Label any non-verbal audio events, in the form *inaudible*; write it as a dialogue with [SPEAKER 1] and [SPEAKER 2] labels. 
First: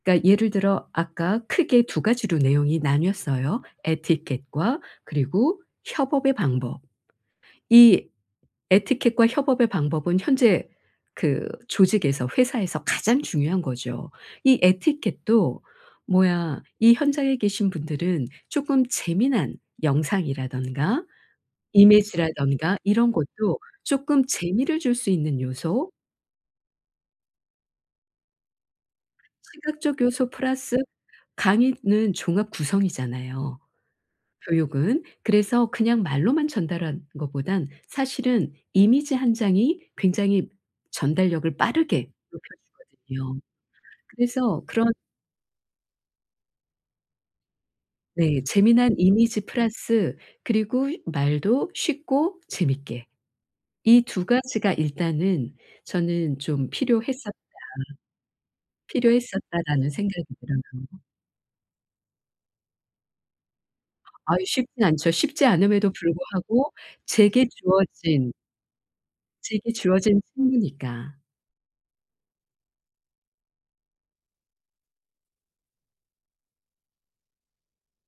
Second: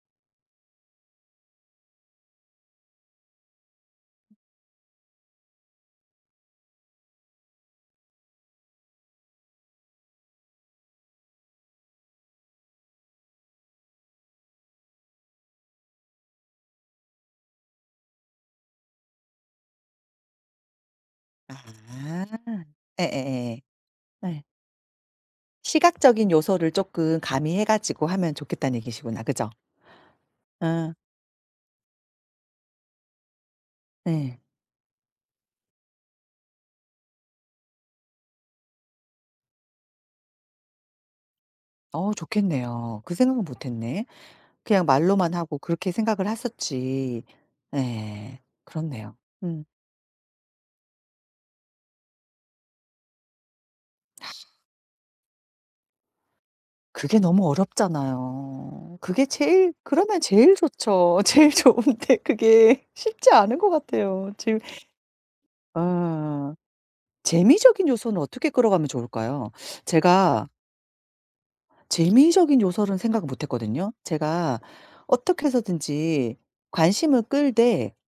[SPEAKER 1] 그러니까 예를 들어 아까 크게 2 가지로 내용이 나뉘었어요. 에티켓과 그리고 협업의 방법. 이 에티켓과 협업의 방법은 현재 그 조직에서 회사에서 가장 중요한 거죠. 이 에티켓도 뭐야 이 현장에 계신 분들은 조금 재미난 영상이라든가
[SPEAKER 2] 아.
[SPEAKER 1] 이미지라든가 이런 것도
[SPEAKER 2] 예예예.
[SPEAKER 1] 쪼끔
[SPEAKER 2] 네.
[SPEAKER 1] 재미를 줄 수 있는 요소
[SPEAKER 2] 시각적인 요소를 조금 가미해 가지고 하면 좋겠다는 얘기시구나. 그죠?
[SPEAKER 1] 시각적 요소 플러스
[SPEAKER 2] 어.
[SPEAKER 1] 강의는 종합 구성이잖아요,
[SPEAKER 2] 네.
[SPEAKER 1] 교육은. 그래서 그냥 말로만 전달하는 것보단 사실은 이미지 1 장이 굉장히 전달력을 빠르게
[SPEAKER 2] 어우 좋겠네요. 그
[SPEAKER 1] 높여주거든요.
[SPEAKER 2] 생각은 못했네.
[SPEAKER 1] 그래서
[SPEAKER 2] 그냥
[SPEAKER 1] 그런
[SPEAKER 2] 말로만 하고 그렇게 생각을 했었지. 네.
[SPEAKER 1] 네. 재미난
[SPEAKER 2] 그렇네요.
[SPEAKER 1] 이미지
[SPEAKER 2] 음.
[SPEAKER 1] 플러스 그리고 휴 말도 쉽고 재밌게. 이 2
[SPEAKER 2] *exhales*
[SPEAKER 1] 가지가 일단은 저는 좀
[SPEAKER 2] 그게
[SPEAKER 1] 필요했었다,
[SPEAKER 2] 너무 어렵잖아요. 그게 제일
[SPEAKER 1] 필요했었다라는
[SPEAKER 2] 그러면
[SPEAKER 1] 생각이
[SPEAKER 2] 제일
[SPEAKER 1] 들어요.
[SPEAKER 2] 좋죠. 제일 좋은데 그게 쉽지 않은 것 같아요.
[SPEAKER 1] 아유.
[SPEAKER 2] 지금
[SPEAKER 1] 쉽진 않죠. 쉽지 않음에도
[SPEAKER 2] 어.
[SPEAKER 1] 불구하고 제게
[SPEAKER 2] 재미적인 요소는
[SPEAKER 1] 주어진
[SPEAKER 2] 어떻게 끌어가면 좋을까요?
[SPEAKER 1] 제게
[SPEAKER 2] *sucks teeth*
[SPEAKER 1] 주어진
[SPEAKER 2] 제가
[SPEAKER 1] 책무니까.
[SPEAKER 2] 재미적인 요소는 생각 못했거든요. 제가 어떻게 해서든지 관심을 끌되